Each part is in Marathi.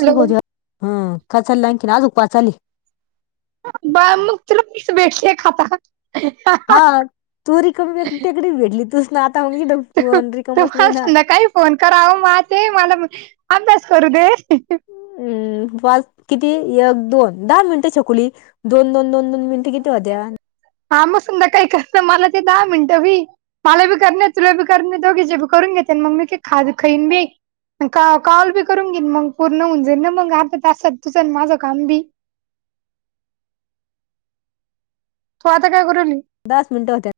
हॅलो हम काचाल ला अंकिन अज पा वाचलली [unintelligible] बाळ मग तुला कस भेटले खाता ह? हा तू रिकमी टेकडी भेटली ना आता म रिकमच नाही तुम्हाला ना. संध्याकाळी फोन कराव मा ते मला म अभ्यास करू दे, हम् पाच किती एक दोन दहा मिनिटं छकुली दोन दोन दोन दोन मिनिटे किती? त्या होत्या, हा मग संध्याकाळी कर मला ते दहा मिनटं वी! मले भी करणे तुला भी करणे दोगी जे करूनगी तन मममी के खाद खईनी बी, काल बी करून घेन पूर्ण होऊन जाईल ना मग हसत हसत तुझं माझं काम बी? तू आता काय करून, दहाच मिनिटे होतात,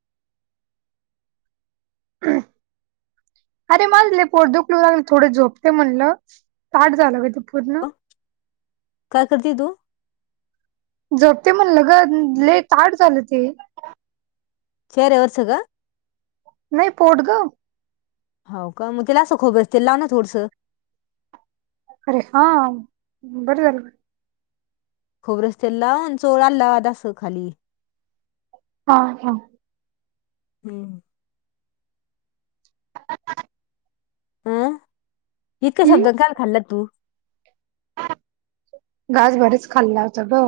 ह [unintelligible] अरे माणले पोट दुखु लागले थोडं झोपते म्हणलं ताट झालं का ते पूर्ण? काय करते तू, झोपते म्हणलं ग लय ताट झालं ते, चेहऱ्यावरचं ग, नाही पोट गाव, हो का मग त्याला असं खोबरेल तेल लाव ना थोडसं! अरे हा बर झाल, खोबरेल तेल लाव अन् चोळ आल्हाद अस खाली ते, हा हा, हम्म [inaudible] अं इतक्या शब्द हम्म काल खाल्लत तू, घास बरच खाल्ला होता ग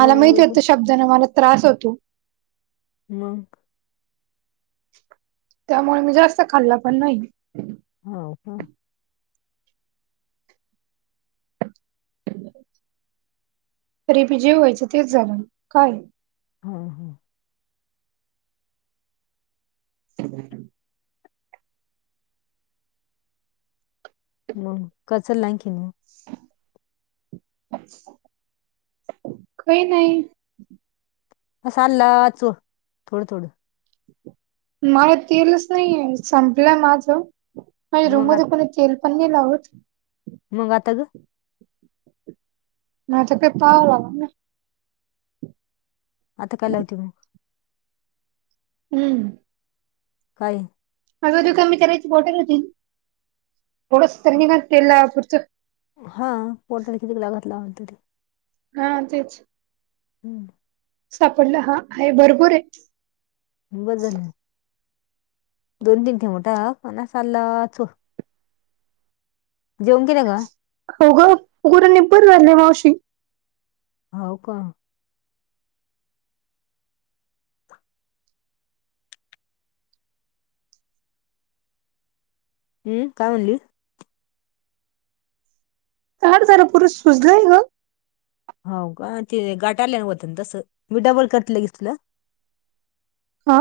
मला माहती मग होत शब्द? त्यानं मला त्रास होतो, मग, त्यामुळे मी जास्त खाल्ला पण नाही! हा का, ्यवा [unintelligible] तरी बी जे व्हायचं तेच झालं काय, हा हा, [inaudible] [unintelligible] [inaudible] काही नाही. असंल्लाच थोडं-थोडं. मला तेलच नाहीय. संपल माझ, माझ्या रूम मग मध्ये आत- पण तेल पण मी लावत मंग आता ग माझा तर पा व झाला. मता काय लावती मग. हम्म. काय. अजधू कमी करायची बॉटल होती. थोडस तर निधान तेला लावापुरतं. हा पोर्टल किती लागत लावल तरी. हा तेच. [inaudible] सापडला, हा आहे भरपूर आहे. बदल [unintelligible] जेऊन गेला का. हो ग खूप निबर झाली मावशी. हाव का. हम्म का म्हटली. [unintelligible] हाव का ते गाठाल्यान होत तसं, मी डबल करतलं घे तुला. हा.